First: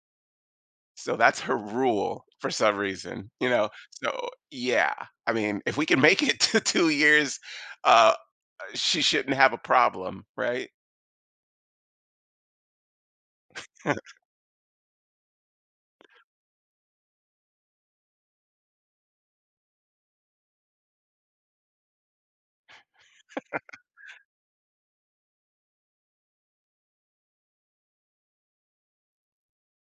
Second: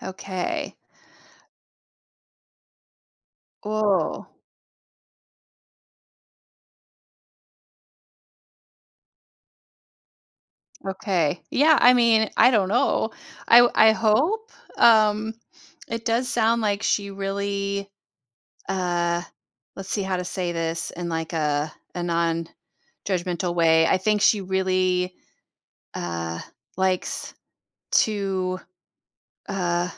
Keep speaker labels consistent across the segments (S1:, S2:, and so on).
S1: Okay.
S2: So, that's her rule, for some reason, you know,
S1: Ooh.
S2: so Yeah. I mean, if we can make it to 2 years, uh uh, she shouldn't have a problem, right?
S1: Okay. Yeah, I mean, I don't know. I w I hope? Um, it does sound like she really uh, let's see how to say this in, like, a a nonjudgmental way. I think she really, uh, likes to, uh,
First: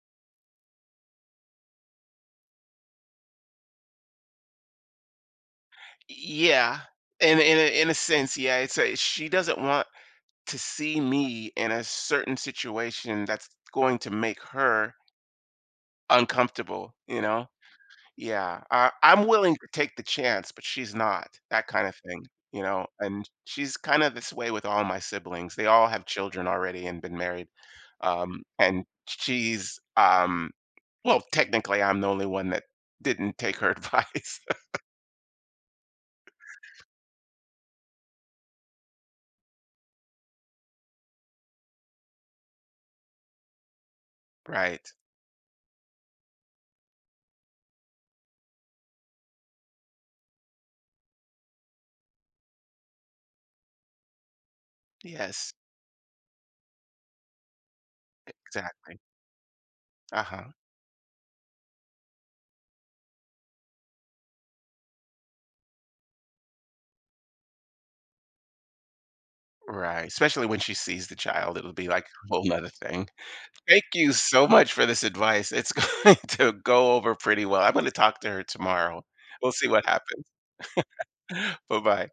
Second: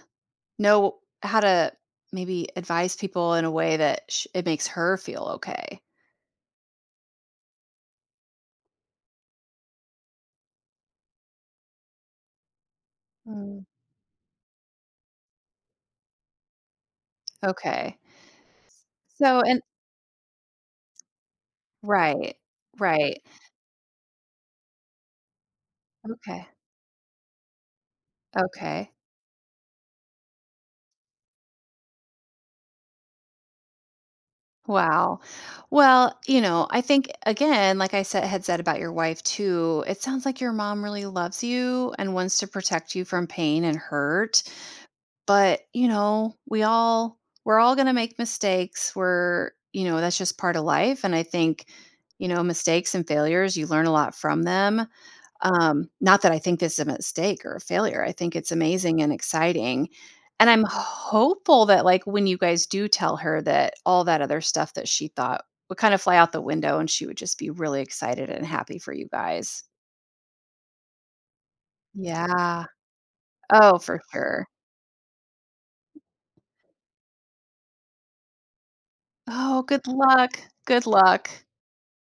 S1: know how to, maybe, advise people in a way that sh it makes her feel okay.
S2: E e Yeah. In a in a in a sense, yeah, it's, uh she doesn't want to see me in a certain situation that's
S1: Hmm.
S2: going to make her uncomfortable, you know?
S1: Okay.
S2: Yeah. I
S1: S
S2: I'm
S1: so,
S2: willing
S1: and
S2: to take the chance, but she's not. That kind of thing,
S1: Right.
S2: you know?
S1: Right.
S2: And she's kinda this way with all my siblings, they all have
S1: Okay.
S2: children already and been married, um, and
S1: Okay.
S2: sh she's, um well, technically I'm the only one that didn't take her advice.
S1: Wow. Well, you know, I think, again, like I said had said about your wife too, it sounds like your mom really loves you, and wants to protect you from pain and hurt.
S2: Right.
S1: But, you know, we all we're all gonna make mistakes where, you know, that's just part of life, and I think, you know, mistakes and failures, you learn a lot from them.
S2: Yes.
S1: Um, not that I think this a mistake or a failure, I think it's
S2: Exactly.
S1: amazing and exciting. And
S2: Uh-huh.
S1: I'm hopeful that, like, when you guys do tell her that all that other stuff that she thought, would kind of fly out the window and she would just be really excited and happy for you guys.
S2: Right. Especially when she sees the child, it'll be, like, whole
S1: Yeah.
S2: 'nother thing.
S1: Oh,
S2: Thank
S1: for
S2: you so
S1: sure.
S2: much for this advice, it's going to go over pretty well, I'm gonna talk to her tomorrow. We'll
S1: Oh,
S2: see what
S1: good
S2: happens.
S1: luck! Good luck.
S2: Buh-bye.